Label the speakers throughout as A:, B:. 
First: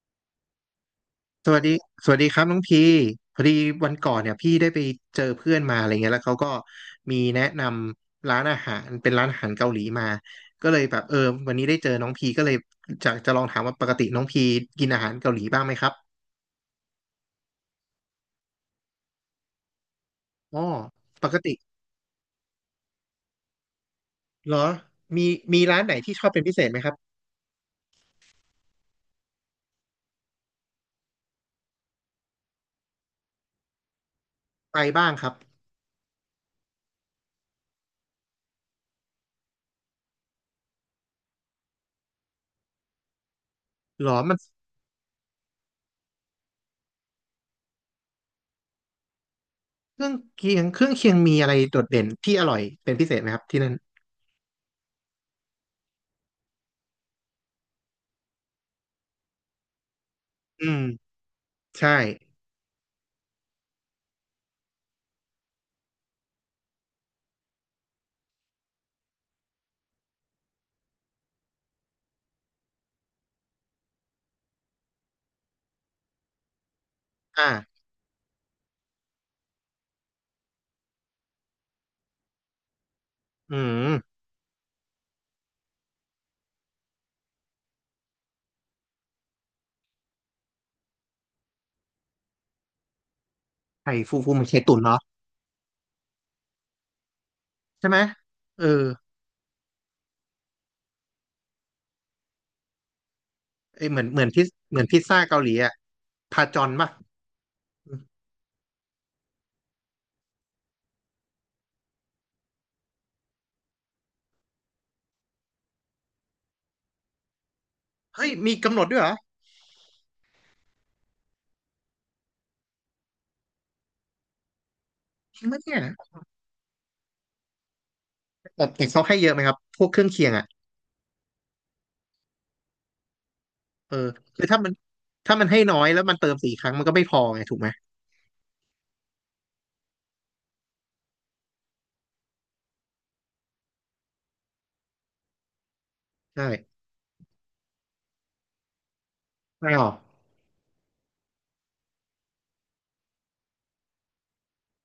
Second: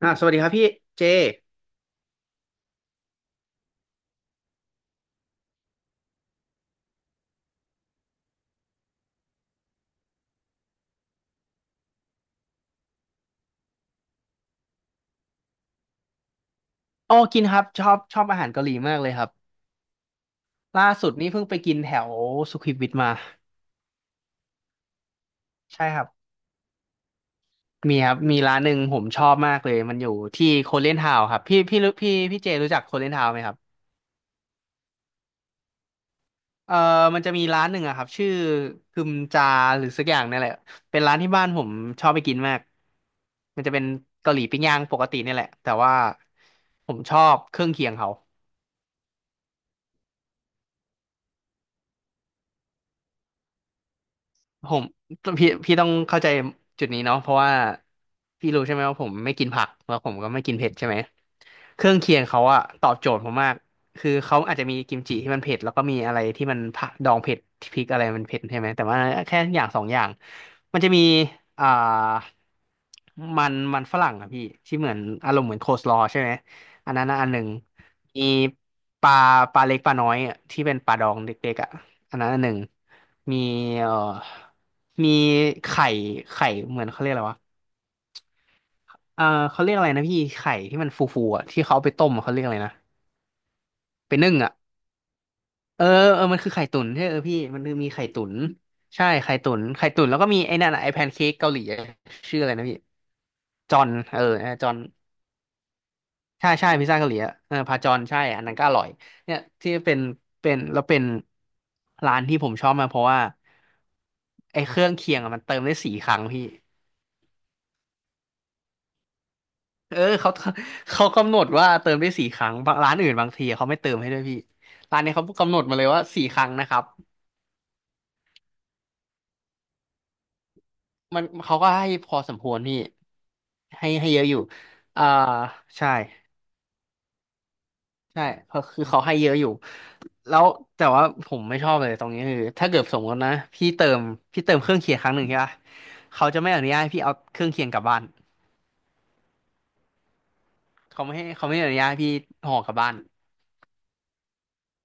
A: สวัสดีครับพี่เจ
B: สวัสดีครับน้องพีพอดีวันก่อนเนี่ยพี่ได้ไปเจอเพื่อนมาอะไรเงี้ยแล้วเขาก็มีแนะนำร้านอาหารเป็นร้านอาหารเกาหลีมาก็เลยแบบวันนี้ได้เจอน้องพีก็เลยจะลองถามว่าปกติน้องพีกินอาหารเกาหลีบ้างไหมครับ
A: อ๋อกินครับชอบชอบอาหารเกาหลีมากเลยครับ
B: อ๋อ
A: ล่าสุด
B: ป
A: นี่
B: ก
A: เพิ่ง
B: ติ
A: ไปกินแถวสุขุมวิทมา
B: เหรอมีร้าน
A: ใช่
B: ไหน
A: ครับ
B: ที่ชอบเป็นพิเศษไหมครับ
A: มีครับมีร้านหนึ่งผมชอบมากเลยมันอยู่ที่โคเรียนทาวน์ครับพี่รู้พี่เจรู้จักโคเรียนทาวน์ไหมครับ
B: ไปบ้างครับ
A: เออมันจะมีร้านหนึ่งอะครับชื่อคึมจาหรือสักอย่างนี่แหละเป็นร้านที่บ้านผมชอบไปกินมาก มันจะเป็น
B: เหรอ
A: เกา
B: มั
A: ห
B: น
A: ลีปิ้งย่างปกตินี่แหละแต่ว่าผมชอบเครื่องเคียงเขา
B: เครื่องเคียงเครื่องเคียงมีอะไรโดดเด่นที่อร่อยเป็นพิเศษไหมครับที่นั่น
A: ผมพี่ต้องเข้าใจจุดนี้เนาะเพราะว่าพี่รู้ใช่ไหมว่าผมไม่กินผักแล้วผมก็ไม่กิน
B: อื
A: เผ็ด
B: ม
A: ใช่ไหมเค
B: ใช่
A: รื่องเคียงเขาอะตอบโจทย์ผมมากคือเขาอาจจะมีกิมจิที่มันเผ็ดแล้วก็มีอะไรที่มันผักดองเผ็ดที่พริกอะไรมันเผ็ดใช่ไหมแต่ว่าแค่อย่างสองอย่างมันจะมีอ่ามันมันฝรั่งอะพี่ที่เหมือนอารมณ์เหมือนโคสลอว์ใช่ไหมอันนั้นนะอันหนึ่ง
B: อ่า
A: มีปลาปลาเล็กปลาน้อยอะที่เป็นปลาดองเด็กๆอะอันนั้นอันหนึ่ง มี
B: อืม
A: เอ่อมีไข่ไข่เหมือนเขาเรียกอะไรวะเออเขาเรียกอะไรนะพี่ไข่ที่มันฟูๆอ่ะที่เขาเอาไปต้มอะเขาเรียกอะไรนะ
B: ไข่
A: ไป
B: ฟูฟู
A: นึ่ง
B: มัน
A: อ่ะ
B: ไข่ตุ๋นเนาะ
A: เออเออมันคือไข่ตุ๋นใช่เออพี่มันคือ
B: ใช่
A: มี
B: ไหม
A: ไข่ตุ๋น
B: เออ
A: ใช่ไข่ตุ๋นไข่ตุ๋นแล้วก็มีไอ้นั่นอะไอ้แพนเค้กเกาหลีอะชื่ออะไรนะพี่จอ
B: ไอ
A: น
B: เหมือนพิซ
A: จอ
B: เห
A: น
B: มือนพิซซ่าเกาหลีอ่ะพา
A: ใช่
B: จอ
A: ใช่
B: น
A: พิซ
B: ป่ะ
A: ซ่าเกาหลีอะเออพาจอนใช่อันนั้นก็อร่อยเนี่ยที่เป็นร้านที่ผมชอบมากเพราะว่าไอ้เครื่องเคียงอะมันเติมได้สี่ครั้งพี่
B: เฮ้ยมีกำหนดด้วยเหรอ
A: เขา เขากำหนดว่าเติมได้4 ครั้งบางร้านอื่นบางทีเขาไม่เติมให้ด้วยพี่ร้านนี้เขา
B: จริง
A: กำ
B: ไหม
A: หนดมา
B: เนี่ย
A: เลยว่าสี่ครั้งนะครับ
B: แต่เขาให้เยอะไหมครับพวกเครื่องเคียงอ่ะ
A: มันเขาก็ให้พอสมควรพี่ให้
B: เออ
A: ให้เยอะอยู่
B: คือถ้ามัน
A: อ่า
B: ถ้ามันให้น้อย
A: ใช่
B: แล้วมันเติมสี่ครั้งมันก็ไม่พอไงถูกไหม
A: ใช่เพราะคือเขาให้เยอะอยู่แล้วแต่ว่าผมไม่ชอบเลยตรงนี้คือถ้าเกิดสมมตินะพี่เติมเครื่องเคียงครั้งหนึ่งใช่ปะเขาจะไม่อนุ
B: ใช่
A: ญาตให้พี่เอาเครื่องเคียงกลับบ้าน
B: ไม่หรอ
A: เขาไม่ให้เขาไม่อนุญาตให้พี่ห่อกลับบ้าน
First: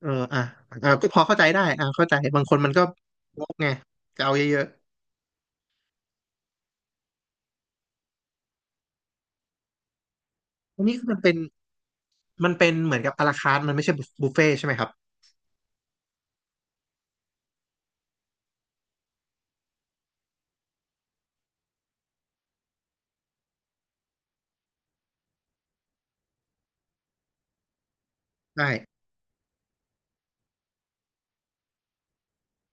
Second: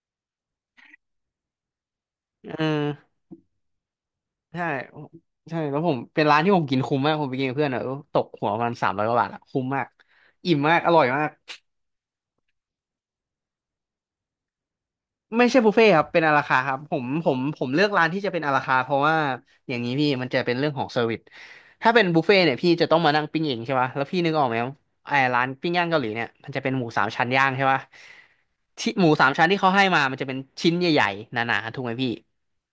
B: เอออ่ะอ่ะก็พอเข้าใจได้อ่ะเข้าใจบาง
A: เ
B: คนมันก็
A: ออ
B: งกไงจะเอาเยอะ
A: ใช่ใช่แล้วผมเป็นร้านที่ผมกินคุ้มมากผมไปกินกับเพื่อนอะตกหัวประมัณ300 กว่าบาทอะคุ้มมากอิ่ม
B: ๆ
A: มาก
B: อัน
A: อ
B: นี้
A: ร่อ
B: คื
A: ย
B: อมัน
A: มา
B: เป็
A: ก
B: นเหมือนกับอาราคาร์ทมันไม่ใช่บุฟเฟ่ใช่ไหมครับ
A: ไม่ใช่บุฟเฟ่ต์ครับเป็นอาราคาร์ทครับผมเลือกร้านที่จะเป็นอาราคาร์ทเพราะว่าอย่างนี้พี่มันจะเป็นเรื่องของเซอร์วิสถ้าเป็นบุฟเฟ่ต์เนี่ยพี่จะต้องมานั่งปิ้งเองใช่ปะแล้วพี่นึกออกไหมไอ้ร้านปิ้งย่างเกาหลีเนี่ยมันจะเป็นหมูสามชั้นย่างใช่ปะ
B: ใช่
A: ที่หมูสามชั้นที่เขาให้มามันจะเป็นชิ้นใหญ่ๆหนาๆถูกไหมพี่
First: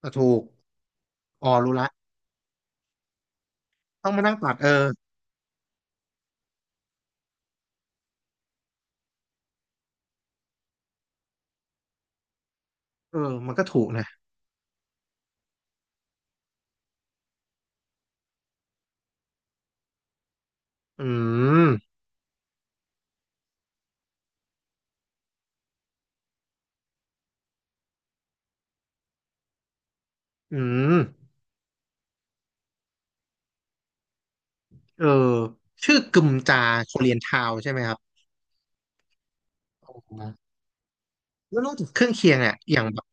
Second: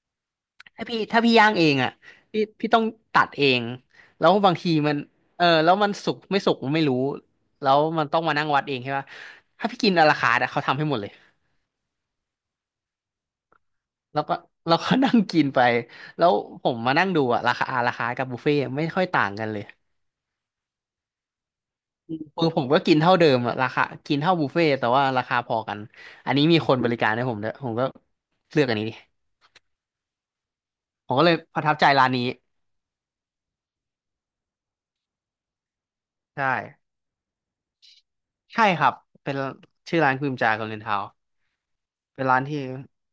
B: อ่ะถูก
A: ถ้าพี่ย่า
B: อ๋อ
A: งเอ
B: รู้
A: ง
B: ละ
A: อ่ะพี่ต้องตัดเอง
B: ต้องมา
A: แล้ว
B: นั่งตั
A: บา
B: ด
A: ง
B: เออ
A: ทีมันแล้วมันสุกไม่สุกไม่รู้แล้วมันต้องมานั่งวัดเองใช่ปะถ้าพี่กินอะราคาร์ทอะเขาทำให้หมดเลย
B: เออมันก็ถูกนะ
A: แล้วก็เราก็นั่งกินไปแล้วผมมานั่งดูอะราคาอราคา์กับบุฟเฟ่ต์ไม่ค่อยต่างกันเลย
B: อืม
A: คือผมก็กินเท่าเดิมอะราคากินเท่าบุฟเฟ่ต์แต่ว่าราคาพอกันอันนี้มีคนบริการให้ผมด้วยผมก็เลือกอันนี้ดิ
B: อืม
A: ผมก็เลยประทับใจร้านนี้
B: เออชื่อกึม
A: ใช่
B: จาโคเรียนทาวใช่ไหมครับ
A: ใช่ครับเป็น
B: ผ
A: ชื่
B: ม
A: อร้านพิ
B: นะ
A: มจากับเรนทาว
B: แล้วนอกจากเครื่อง
A: เป็น
B: เคียง
A: ร้าน
B: เนี่ย
A: ที่
B: อย่างแบบ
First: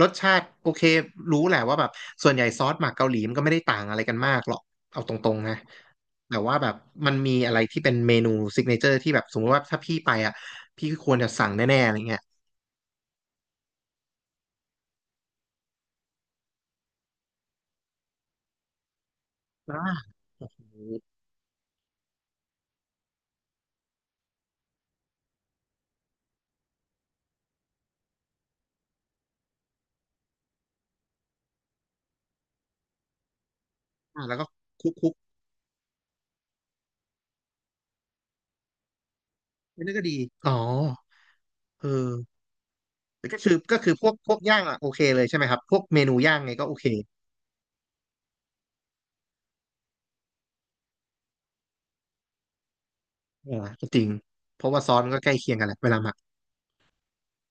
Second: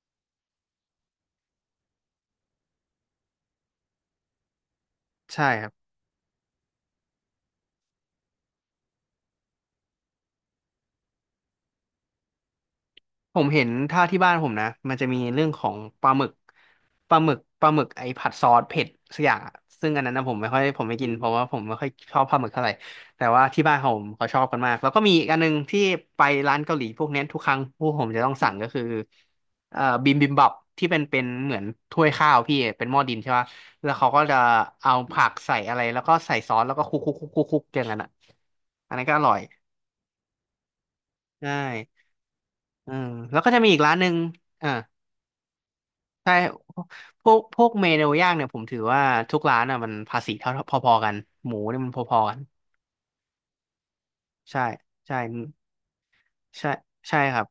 B: รสชาติโอเครู้แหละว่าแบบส่วนใหญ่ซอสหมักเกาหลีมันก็ไม่ได้ต่างอะไรกันมากหรอกเอาตรง
A: ใช่
B: ๆนะ
A: ครับ
B: แต่ว่าแบบมันมีอะไรที่เป็นเมนูซิกเนเจอร์ที่แบบสมมติว่าถ้าพี่ไปอ่ะพี่ควรจะสั่งแน่ๆอะไรเงี้ย
A: ผมเห็นถ้าที่บ้านผมนะมันจะมีเรื่องของปลาหมึกปลาหมึกไอ้ผัดซอสเผ็ดสักอย่างอะซึ่งอันนั้
B: อ่า
A: นนะผมไม่ค่อยผมไม่กินเพราะว่าผมไม่ค่อยชอบปลาหมึกเท่าไหร่แต่ว่าที่บ้านผมเขาชอบกันมากแล้วก็มีอีกอันหนึงที่ไปร้านเกาหลีพวกเนี้ยทุกครั้งพวกผมจะต้องสั่งก็คือบิมบิมบับที่เป็นเหมือนถ้วยข้าวพี่เป็นหม้อดินใช่ปะแล้วเขาก็
B: อ่าแล้
A: จะ
B: วก็คุก
A: เอา
B: คุก
A: ผักใส่อะไรแล้วก็ใส่ซอสแล้วก็คลุกคลุกคลุกคลุกคลุกอย่างนั้นอ่ะอันนั้นก็อร่อย
B: นี่ก็ดีอ๋อ
A: ใช่
B: เออ
A: อืมแล้
B: ก็
A: วก็
B: คือ
A: จะมี
B: ก็
A: อีก
B: คื
A: ร้า
B: อ
A: นห
B: พ
A: นึ่
B: วก
A: ง
B: พวกย่าง
A: อ่า
B: อ่ะโอเคเลยใช่ไหมครับพวกเมนู
A: ใช่
B: ย่างไงก็โอเค
A: พวกเมนูย่างเนี่ยผมถือว่าทุกร้านอ่ะมันภาษีเท่าพอๆกันหมูเนี่ยมันพอๆกัน
B: อ่าก็จริงเพ
A: ใช่
B: ราะว่าซอสมัน
A: ใช่
B: ก็ใกล้เคียงกันแหละเวลาหมัก
A: ใช่ใช่ครับ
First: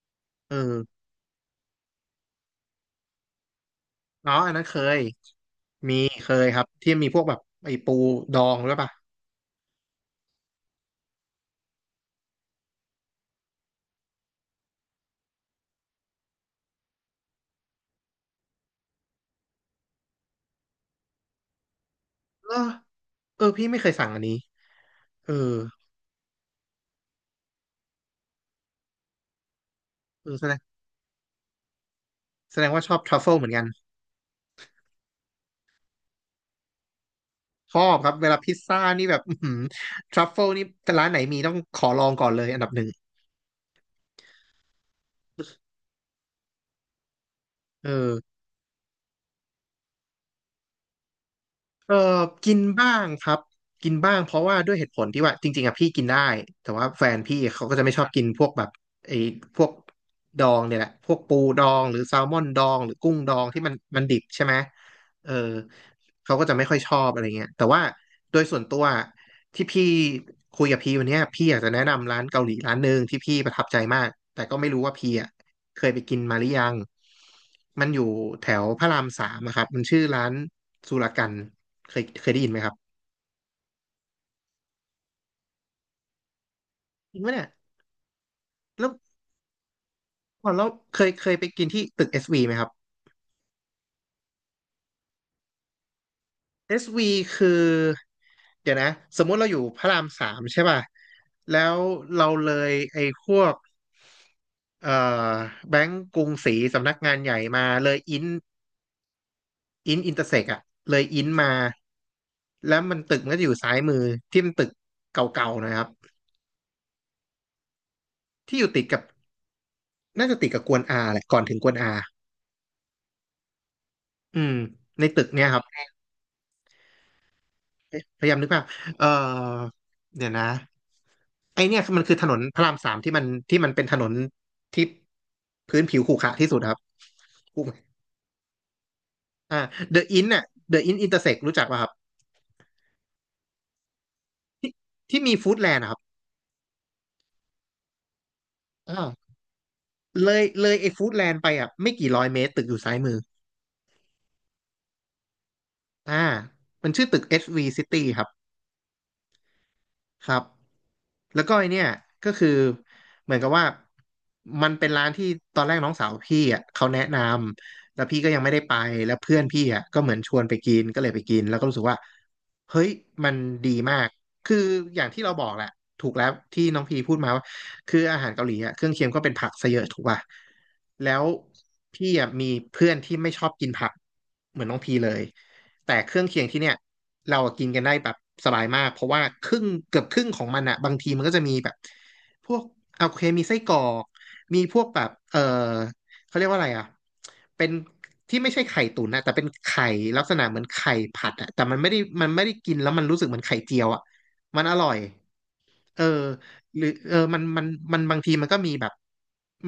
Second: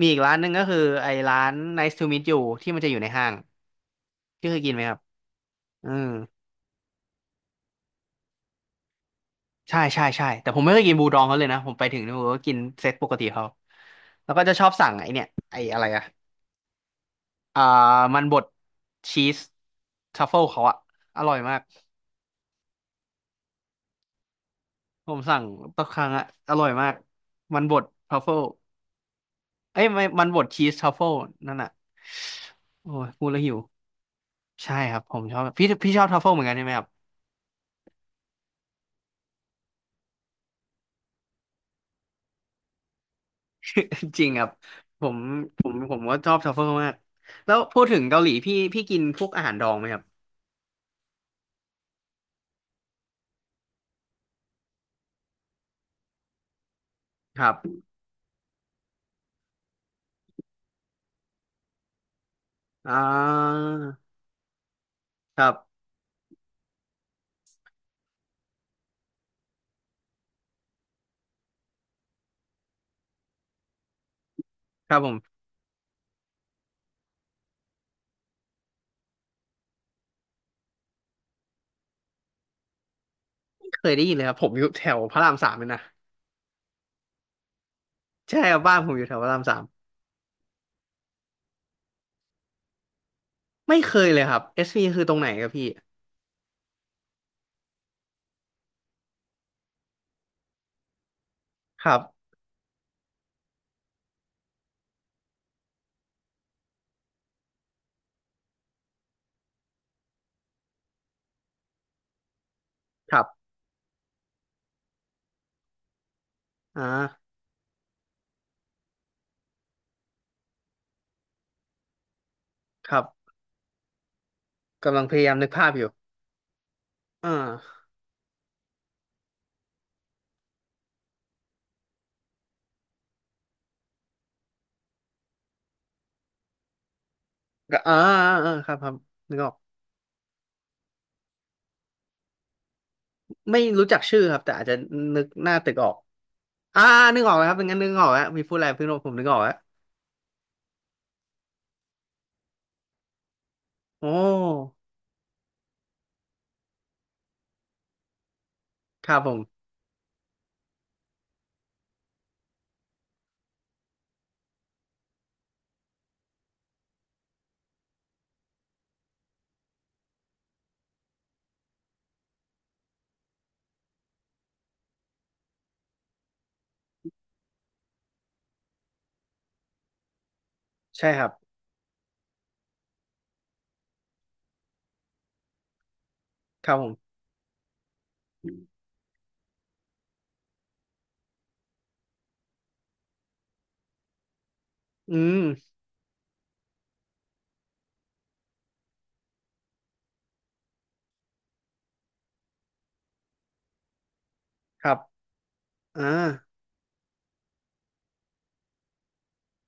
A: มีอีกร้านหนึ่
B: เอ
A: งก็คือ
B: อ
A: ไอ้ร้าน Nice to meet you ที่มันจะอยู่ในห้าง
B: อ๋อ
A: ที่
B: อัน
A: เค
B: นั้
A: ย
B: น
A: กิ
B: เค
A: นไหมครั
B: ย
A: บอื
B: มี
A: ม
B: เคยครับที่มีพวกแบบไอ้ปูดองด้วยป่ะ
A: ใช่ใช่ใช่แต่ผมไม่เคยกินบูดองเขาเลยนะผมไปถึงเนี่ยผมก็กินเซตปกติเขาแล้วก็จะชอบสั่งไอ้เนี่ยไอ้อะไรอะอ่ามันบดชีสทัฟเฟิลเขาอะอร่อยมาก
B: เออเออพี่ไม่เคยสั่งอันนี้
A: ผม
B: เออ
A: สั่งทุกครั้งอะอร่อยมากมันบดทัฟเฟิล เอ้ยไม่มั
B: เอ
A: น
B: อ
A: บ
B: แส
A: ด
B: ดง
A: ชีสทรัฟเฟิลนั่นน่ะ
B: แสดงว่าช
A: โอ้
B: อบท
A: ย
B: รัฟ
A: พู
B: เฟิ
A: ด
B: ล
A: แล้ว
B: เหมือ
A: หิ
B: น
A: ว
B: กัน
A: ใช่ครับผมชอบพี่ชอบทรัฟเฟิลเหมือนกันใช่ไหมครับ
B: ชอบครับเวลาพิซซ่านี่แบบอื้อหือทรัฟเฟิลนี่ร้านไหนมีต้องขอลองก่อนเลยอันดับหนึ่ง
A: จริงครับผมผมก็ชอบทรัฟเฟิลมากแล้วพู
B: เอ
A: ด
B: อ
A: ถึงเกาหลีพี่กินพวกอาหารดองไหมครับ
B: เออกินบ้างครับกินบ้างเพราะว่าด้วยเหตุผลที่ว่าจริงๆอะพี่กินได้แต่ว่าแฟนพี่
A: ครับ
B: เขาก็จะไม่ชอบกินพวกแบบไอ้พวกดองเนี่ยแหละพวกปูดองหรือแซลมอนดองหรื
A: อ่
B: อกุ้งดองที่
A: า
B: มันดิบใช่ไหมเออ
A: ครับ
B: เขาก็จะไม่ค่อยชอบอะไรเงี้ยแต่ว่าโดยส่วนตัวที่พี่คุยกับพี่วันเนี้ยพี่อยากจะแนะนำร้านเกาหลีร้านหนึ่งที่พี่ประทับใจมากแต่ก็ไม่รู้
A: ค
B: ว่า
A: รับผ
B: พี่อะ
A: ม
B: เคยไปกินมาหรือยังมันอยู่แถวพระรามสามอะครับมันชื่อร้านสุรกันเคยได้ยินไหมครับ
A: ไม่เคยได้ยินเลยครับผมอยู่แถวพระรามสามเลยนะ
B: จริงปะเนี่ย
A: ใช่ครับบ้าน
B: แล้
A: ผ
B: ว
A: มอยู่แถวพระรามสาม
B: ก่อนเราเคยไปกินที่ตึก SV ไหมครับ
A: ไม่เคยเลยครับเอสพีคือตรงไหนครับพี่
B: SV คือเดี๋ยวนะสมมุติเราอยู่พระรามสามใช่ป่ะแล้ว
A: ครับ
B: เราเลยไอ้พวกเอ่อแบงก์กรุงศรีสำนักงานใหญ่มาเลยอินอินเตอร์เซกอะเลยอินมาแล้วมัน
A: ค
B: ตึก
A: รั
B: มันก็จะ
A: บ
B: อยู่ซ้ายมือที่มันตึกเก่าๆหนะครับ
A: อ่า
B: ที่อยู่ติดกับน่าจะติดกับกวนอาแหละก่อนถึงกวนอา
A: ครับ
B: อืม
A: กำ
B: ใน
A: ลังพ
B: ตึก
A: ยายาม
B: เนี่ย
A: นึก
B: ครับ
A: ภาพอยู่อ่า
B: เอ๊ะพยายามนึกภาพเออเดี๋ยวนะไอเนี่ยมันคือถนนพระรามสามที่มันเป็นถนนที่พื้นผิวขรุขระที่สุดครับถูกไหม
A: ก็อ่าอ่าอ่าครับครับนึกออก
B: อ่าเดอะอินน่ะเดอะอินอินเตอร์เซกรู้จักป่ะครับ
A: ไม่รู้จักชื่อครับแต่อาจ
B: ที่
A: จะ
B: ที่
A: นึก
B: มี
A: ห
B: ฟู้
A: น้า
B: ดแล
A: ตึก
B: นด์
A: อ
B: อะ
A: อ
B: ค
A: ก
B: รับ
A: อ่านึกออกแล้วครับเป็นงั้นนึกออกแล้วมีพูดอะไรเพิ่งรู้ผมนึ
B: อ่า
A: กออกแล้ว
B: เลยไอฟู้ดแลนด์ไปอ่ะไม่กี่ร้อยเมตรตึกอยู่ซ้ายมือ
A: โอ้
B: อ่ามันชื่อตึก SV City ครับ
A: ครับผม
B: ครับแล้วก็ไอเนี่ยก็คือเหมือนกับว่ามันเป็นร้านที่ตอนแรกน้องสาวพี่อ่ะเขาแนะนำแล้วพี่ก็ยังไม่ได้ไปแล้วเพื่อนพี่อ่ะก็เหมือนชวนไปกินก็เลยไปกินแล้วก็รู้สึกว่าเฮ้ยมันดีมากคืออย่างที่เราบอกแหละถูกแล้วที่น้องพีพูดมาว่า คืออาหารเกาหลีอ่ะเครื่องเคียงก็เป็นผักซะเยอะถูกป่ะ
A: ใช่
B: แล้
A: ค
B: ว
A: รับ
B: พี่อ่ะมีเพื่อนที่ไม่ชอบกินผักเหมือนน้องพีเลยแต่เครื่องเคียงที่
A: ค
B: เนี่ย
A: รับผม
B: เรากินกันได้แบบสบายมากเพราะว่าครึ่งเกือบครึ่งของมันอ่ะบางทีมันก็จะมีแบบพวกโอเคมีไส้กรอกมีพวกแบบ
A: อืม
B: เขาเรียกว่าอะไรอ่ะเป็นที่ไม่ใช่ไข่ตุ๋นนะแต่เป็นไข่ลักษณะเหมือนไข่ผัดอะแต่มันไม่ได้กินแล้วมันรู้สึกเหมือนไข่เจียวอะมันอ
A: ค
B: ร่อ
A: รั
B: ย
A: บ
B: เอ
A: อ่า
B: อ หรือมันบางทีมันก็มีแบบ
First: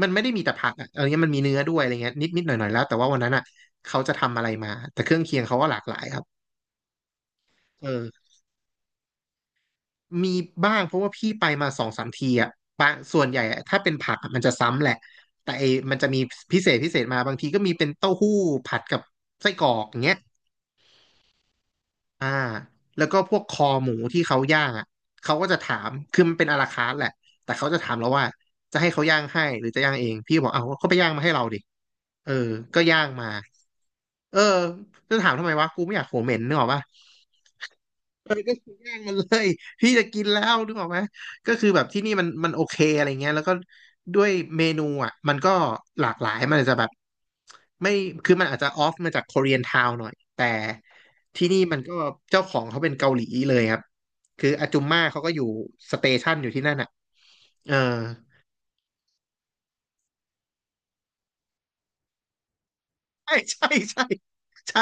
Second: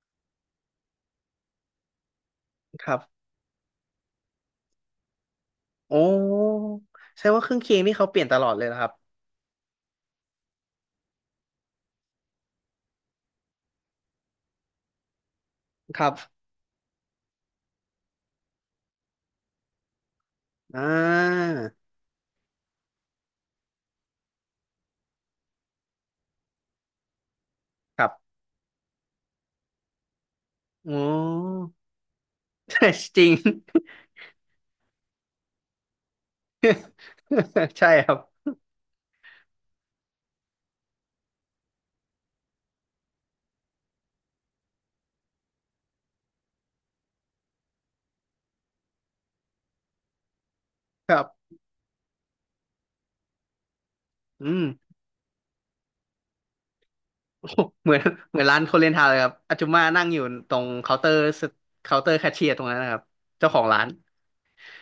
B: มันไม่ได้มีแต่ผักอะเนี้ยมันมีเนื้อด้วยอะไรเงี้ยนิดนิดหน่อยหน่อยแล้ว
A: ค
B: แต่
A: รั
B: ว่าวั
A: บ
B: นนั้นอ่ะเขาจะทำอะไรมาแต่เครื่องเคียงเขาก็หลากหลา
A: โอ้
B: ยครับ
A: แสดงว่าเครื่องเคียง
B: เอ
A: นี่
B: อ
A: เขาเปลี่ยนตลอดเลยนะครับ
B: มีบ้างเพราะว่าพี่ไปมาสองสามทีอ่ะปะส่วนใหญ่อะถ้าเป็นผักอะมันจะซ้ำแหละแต่ไอ้มัน
A: ค
B: จะ
A: รั
B: มี
A: บ
B: พิเศษมาบางทีก็มีเป็นเต้าหู้ผัดกับไส้กรอกอย่างเงี้ย
A: อ่า
B: อ่าแล้วก็พวกคอหมูที่เขาย่างอ่ะเขาก็จะถามคือมันเป็นอาราคาร์ทแหละแต่เขาจะถาม
A: ครั
B: เราว่า
A: บ
B: จะให้เขาย่างให้หรือจะย่างเองพี่บอกเอาเขาไป
A: โอ้
B: ย่างมาให้เราดิเออ ก็
A: ใช่
B: ย่าง
A: จ
B: มา
A: ริง
B: เออจะถามทำไมวะกูไม่อยากโหเหม็นนึกออกปะ
A: ใช่ครับ
B: ก็คือย่างมันเลย พี่จะกินแล้วนึกออกไหมก็คือแบบที่นี่มันโอเคอะไรเงี้ยแล้วก็ด้วยเมนูอ่ะมันก็หลากหลายมันอาจจะแบบไม่คือมันอาจจะออฟมาจากค o เรียนทาวหน่อยแต่
A: ครับ
B: ที่นี่มันก็เจ้าของเขาเป็นเกาหลีเลยครับคื
A: อื
B: อ
A: ม
B: อาจุมม่าเขาก็อยู่สเตชันอยู่ที่นั่นอ่ะ
A: โอ้
B: เออ
A: เหมือนเหมือนร้านโคเรียนทาวน์เลยครับอาจุมานั่งอยู่ตรงเคาน์เตอร์เคาน์เตอร์แคชเชียร์ตรงนั้นนะครับ
B: ใช่
A: เจ้าของ
B: ใช่
A: ร้าน
B: ใช่ใช่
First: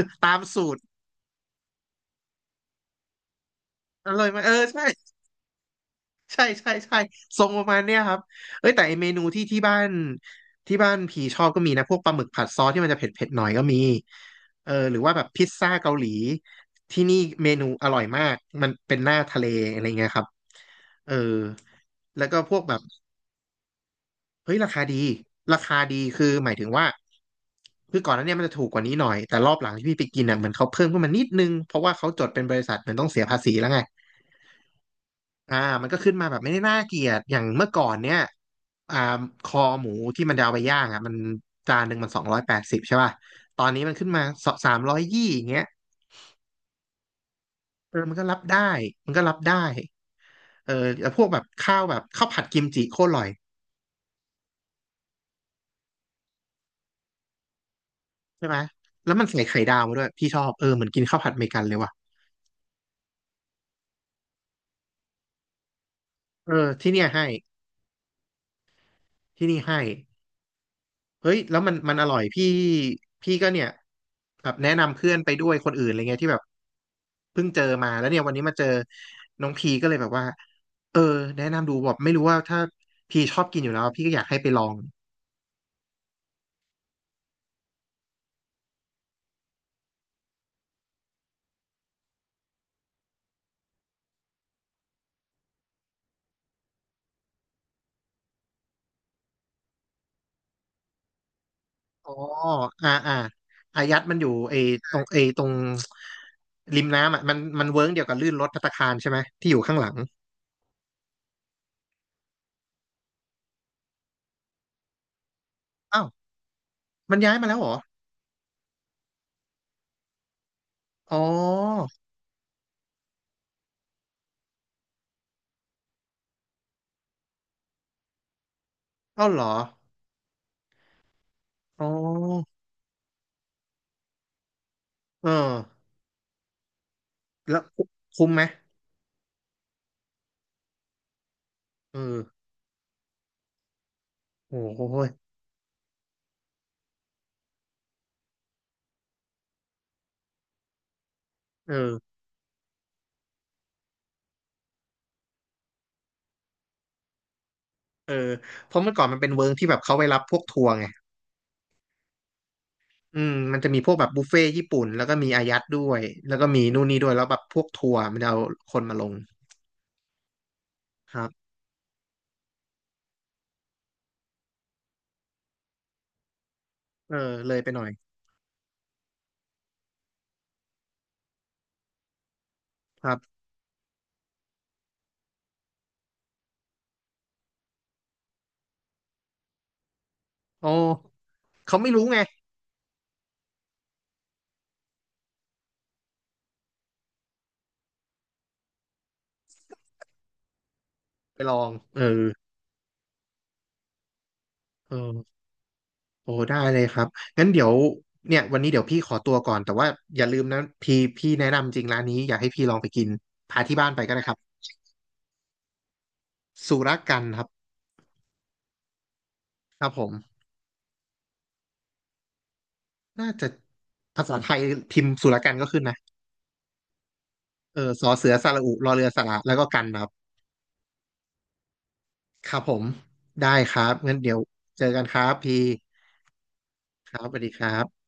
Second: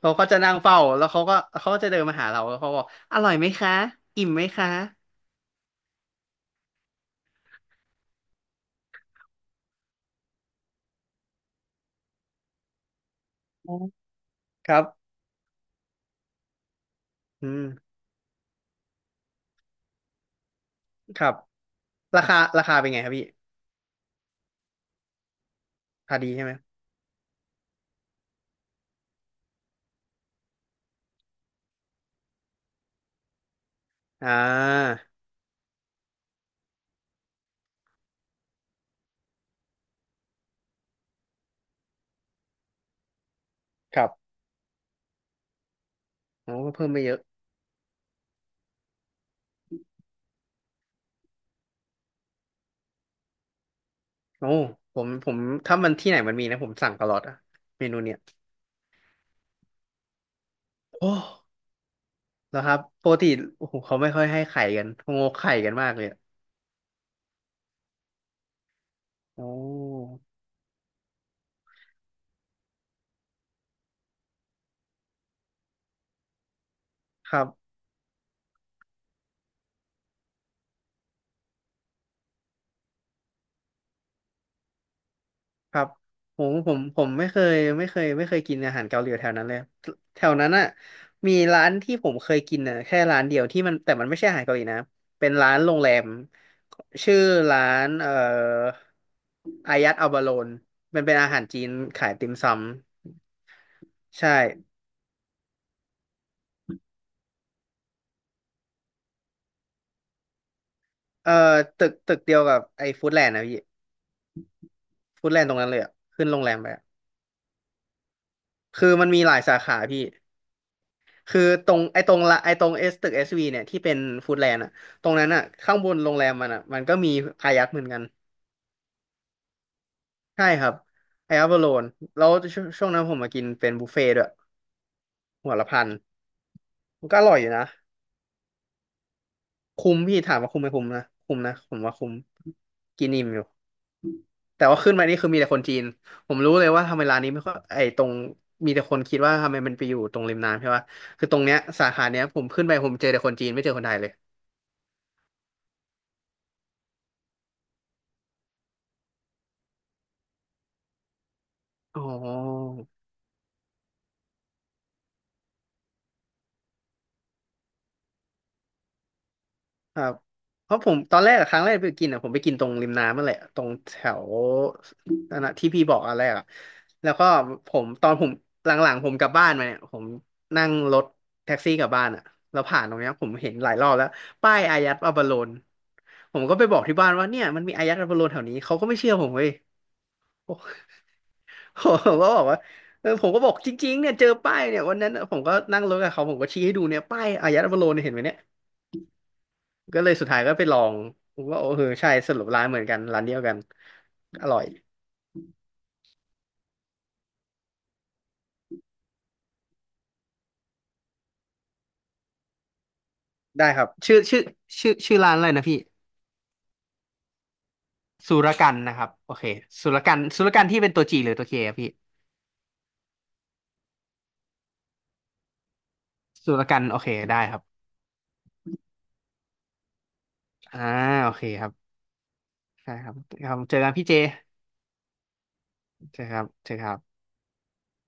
A: เขาก็
B: ตา
A: จะ
B: ม
A: นั่ง
B: สู
A: เฝ้า
B: ตร
A: แล้วเขาก็เขาก็จะเดินมาหาเราแล้วเขาบอกอร่อยไหมคะ
B: อร่อ
A: อิ่
B: ย
A: ม
B: ไหม
A: ไหมคะ
B: ใช่ ใช่ใช่ใช่ทรงประมาณเนี้ยครับเอ้ยแต่ไอเมนูที่ที่บ้านที่บ้านพี่ชอบก็มีนะพวกปลาหมึกผัดซอสที่มันจะเผ็ดเผ็ดหน่อยก็
A: อ๋อ
B: มี
A: ครับ
B: หรือว่าแบบพิซซ่าเกาหลีที่นี่
A: อื
B: เม
A: ม
B: นูอร่อยมากมันเป็นหน้าทะเลอะไรเงี้ยครับเออ
A: ครับรา
B: แล้ว
A: คา
B: ก็พวก
A: รา
B: แบ
A: คา
B: บ
A: เป็นไงครับพี่
B: เฮ้ยราคาดีราคาดี
A: พอ
B: คือ
A: ดีใช่
B: ห
A: ไห
B: มา
A: ม
B: ยถึงว่าคือก่อนหน้าเนี้มันจะถูกกว่านี้หน่อยแต่รอบหลังที่พี่ไปกินอ่ะเหมือนเขาเพิ่มขึ้นมานิดนึงเพราะว่าเขาจดเป็นบริษัทเหมือนต้องเสียภาษีแล้วไง
A: อ่า
B: อ่ามันก็ขึ้นมาแบบไม่ได้น่าเกลียดอย่างเมื่อก่อนเนี่ยอ่าคอหมูที่มันจะเอาไปย่างอ่ะมันจานหนึ่งมันสองร้อยแปดสิบใช่ป่ะตอนนี้มัน
A: ค
B: ขึ้
A: รั
B: น
A: บ
B: มาสามร้อยยี่อย่างเงี้ย
A: โอ้ก็เพิ่มไปเยอะ
B: มันก็รับได้มันก็รับได้แล้วพวกแบบข้าวแบบข้าวผัดกิมจิโคตรอร่อย
A: โอ้ผมถ้ามันที่ไหนมันมีนะผมสั่งตลอดอะเมนูเนี้ย
B: ใช่ไหมแล้วมันใส่ไข่ดาวมาด้วยพี่ชอบเหมือนกิน
A: โอ้
B: ข้าวผัดอเมริกันเลยว่ะ
A: แล้วครับปกติโอ้โหเขาไม่ค่อยให้ไข่กันเขางกไข่กันมากเลยอะ
B: ที่เนี่ยให้
A: โอ้
B: ที่นี่ให้ เฮ้ยแล้วมันอร่อยพี่พี่ก็เนี่ยแบบแนะนำเพื่อนไปด้วยคนอื่นอะไรเงี้ยที่แบบ
A: ครั
B: เพิ่งเจอ
A: บ
B: มาแล้วเนี่ยวันนี้มาเจอน้องพีก็เลยแบบว่าเออแนะนำดูแบบไม่รู้ว่าถ้าพีชอบกินอยู่แล้วพี่ก็อยากให้ไปลอง
A: ครับผมไม่เคยไม่เคยไม่เคยกินอาหารเกาหลีแถวนั้นเลยแถวนั้นอ่ะมีร้านที่ผมเคยกินอ่ะแค่ร้านเดียวที่มันแต่มันไม่ใช่อาหารเกาหลีนะเป็นร้านโรงแรมชื่อร้านอายัดอัลบาโลนมันเป็นอาหารจีน
B: อ๋
A: ขา
B: อ
A: ยติ่มซ
B: อ่าอ่าอายัดมัน
A: ำ
B: อ
A: ใช่
B: ยู่ไอ้ตรงไอ้ตรงริมน้ำอ่ะมันเวิ้งเดียวกับลื่นรถภัตตาคารใช่ไหมที่อยู่ข้างหลัง
A: เอ่อตึกเดียวกับไอ้ฟู้ดแลนด์นะพี่ฟู้ดแลนด์ตรงนั้นเลยอ่ะ
B: อ้าว
A: ขึ้นโรงแรมไปอะ
B: มันย้ายมาแล้วเหรอ
A: คือมันมีหลายสาขาพี่
B: อ๋
A: คือตรง
B: อ
A: ไอ้ตรงละไอ้ตรงเอสตึกเอสวีเนี่ยที่เป็นฟู้ดแลนด์อ่ะตรงนั้นอ่ะข้างบนโรงแรมมันอ่ะมันก็มีอายัดเหมือนกัน
B: เอ้าเหรอ
A: ใช่ครับไอายัดบอล
B: อ๋
A: นแล้ว
B: อ
A: ช่วงนั้นผมมากินเป็นบุฟเฟ่ต์ด้วย
B: เออ
A: หัวละพันมันก็อร่อยอยู่
B: แล้ว
A: นะ
B: คุ้มไหม
A: คุ้มพี่ถามว่าคุ้มไหมคุ้มนะคุ้มนะผมว่า
B: เอ
A: คุ้ม
B: อ
A: กินอิ่มอยู่
B: โอ้
A: แต่ว่า
B: โห
A: ขึ้นมานี่คือมีแต่คนจีนผมรู้เลยว่าทำไมร้านนี้ไม่ค่อยไอ้ตรงมีแต่คนคิดว่าทำไมมันไปอยู่ตรงริมน้ำใช่ปะคือตรงเนี้ย
B: เอ
A: สาขา
B: อ
A: เนี้ยผมขึ้นไปผมเจอแต่คนจีนไม่เจอคนไทยเลย
B: เออเพราะเมื่อก่อนมันเป็นเวิร์กที่แบบเขาไปรับพวกทัวร์ไง
A: อ๋อ
B: อืมมันจะมีพวกแบบบุฟเฟ่ต์ญี่ปุ่นแล้วก็มีอายัดด้วย แล้วก็มีนู่นนี่ด้วยแล้วแบบพวกทัวร์มันจะเอาคนมาลง
A: ครับเพราะผมต
B: ค
A: อน
B: รั
A: แรก
B: บ
A: อะครั้งแรกไปกินอ่ะผมไปกินตรงริมน้ำนั่นแหละตรงแถวนั่นนะที่พี่บอกอันแรกอ่ะแล้
B: เอ
A: ว
B: อ
A: ก็
B: เลยไป
A: ผ
B: หน่อ
A: ม
B: ย
A: ตอนผมหลังๆผมกลับบ้านมาเนี่ยผมนั่งรถแท็กซี่กลับบ้านอ่ะแล้วผ่านตรง
B: ค
A: เนี้ย
B: รั
A: ผม
B: บ
A: เห็นหลายรอบแล้วป้ายอายัดอัปโลนผมก็ไปบอกที่บ้านว่าเนี่ยมันมีอายัดอัปโลนแถวนี้เขาก็ไม่เชื่อผมเว้ยผม
B: โอ้เขา
A: ผ
B: ไม่
A: ม
B: รู้
A: ก็
B: ไง
A: บอกว่าเออผมก็บอกจริงๆเนี่ยเจอป้ายเนี่ยวันนั้นอะผมก็นั่งรถกับเขาผมก็ชี้ให้ดูเนี่ยป้ายอายัดอัปโลนเนี่ยเห็นไหมเนี่ย ก็เลยสุดท้ายก็ไปลองผ
B: ไป
A: ม
B: ล
A: ว่า
B: อ
A: โอ้
B: ง
A: เออใช่สรุปร้านเหมือนกันร้านเดียวกันอร่อย
B: เออโอ้ได้เลยครับงั้นเดี๋ยวเนี่ยวันนี้เดี๋ยวพี่ขอตัวก่อนแต่ว่าอย่าลืมนะพี่แนะนำจริงร้านนี้อยากให้พี่ลองไปกินพา
A: ได้
B: ที่
A: ครั
B: บ้า
A: บ
B: นไปก็
A: ชื่อ
B: ได้ครั
A: ชื่อ
B: บ
A: ชื่อชื่อร้านอะไรนะพี่
B: สุรกันครับ
A: สุรกันนะครับโอเค
B: ครั
A: สุ
B: บ
A: ร
B: ผ
A: กัน
B: ม
A: สุรกันที่เป็นตัวจีหรือตัวเคอะพี่
B: น่าจะภาษาไทยพิมพ์สุรกันก็ขึ้นนะ
A: สุรกันโอเคได้ครับ
B: สอเสือสระอุรอเรือสระแล้วก็กันครับ
A: อ่าโอเคครับ
B: ครับผม
A: ใช่ครับค
B: ได้
A: รับ
B: ค
A: เจอ
B: รั
A: กั
B: บ
A: นพี่เจ
B: งั้นเดี๋ยวเจอกันครับพี่
A: เจอครับเจอครับ
B: ครับสวัสดีครับ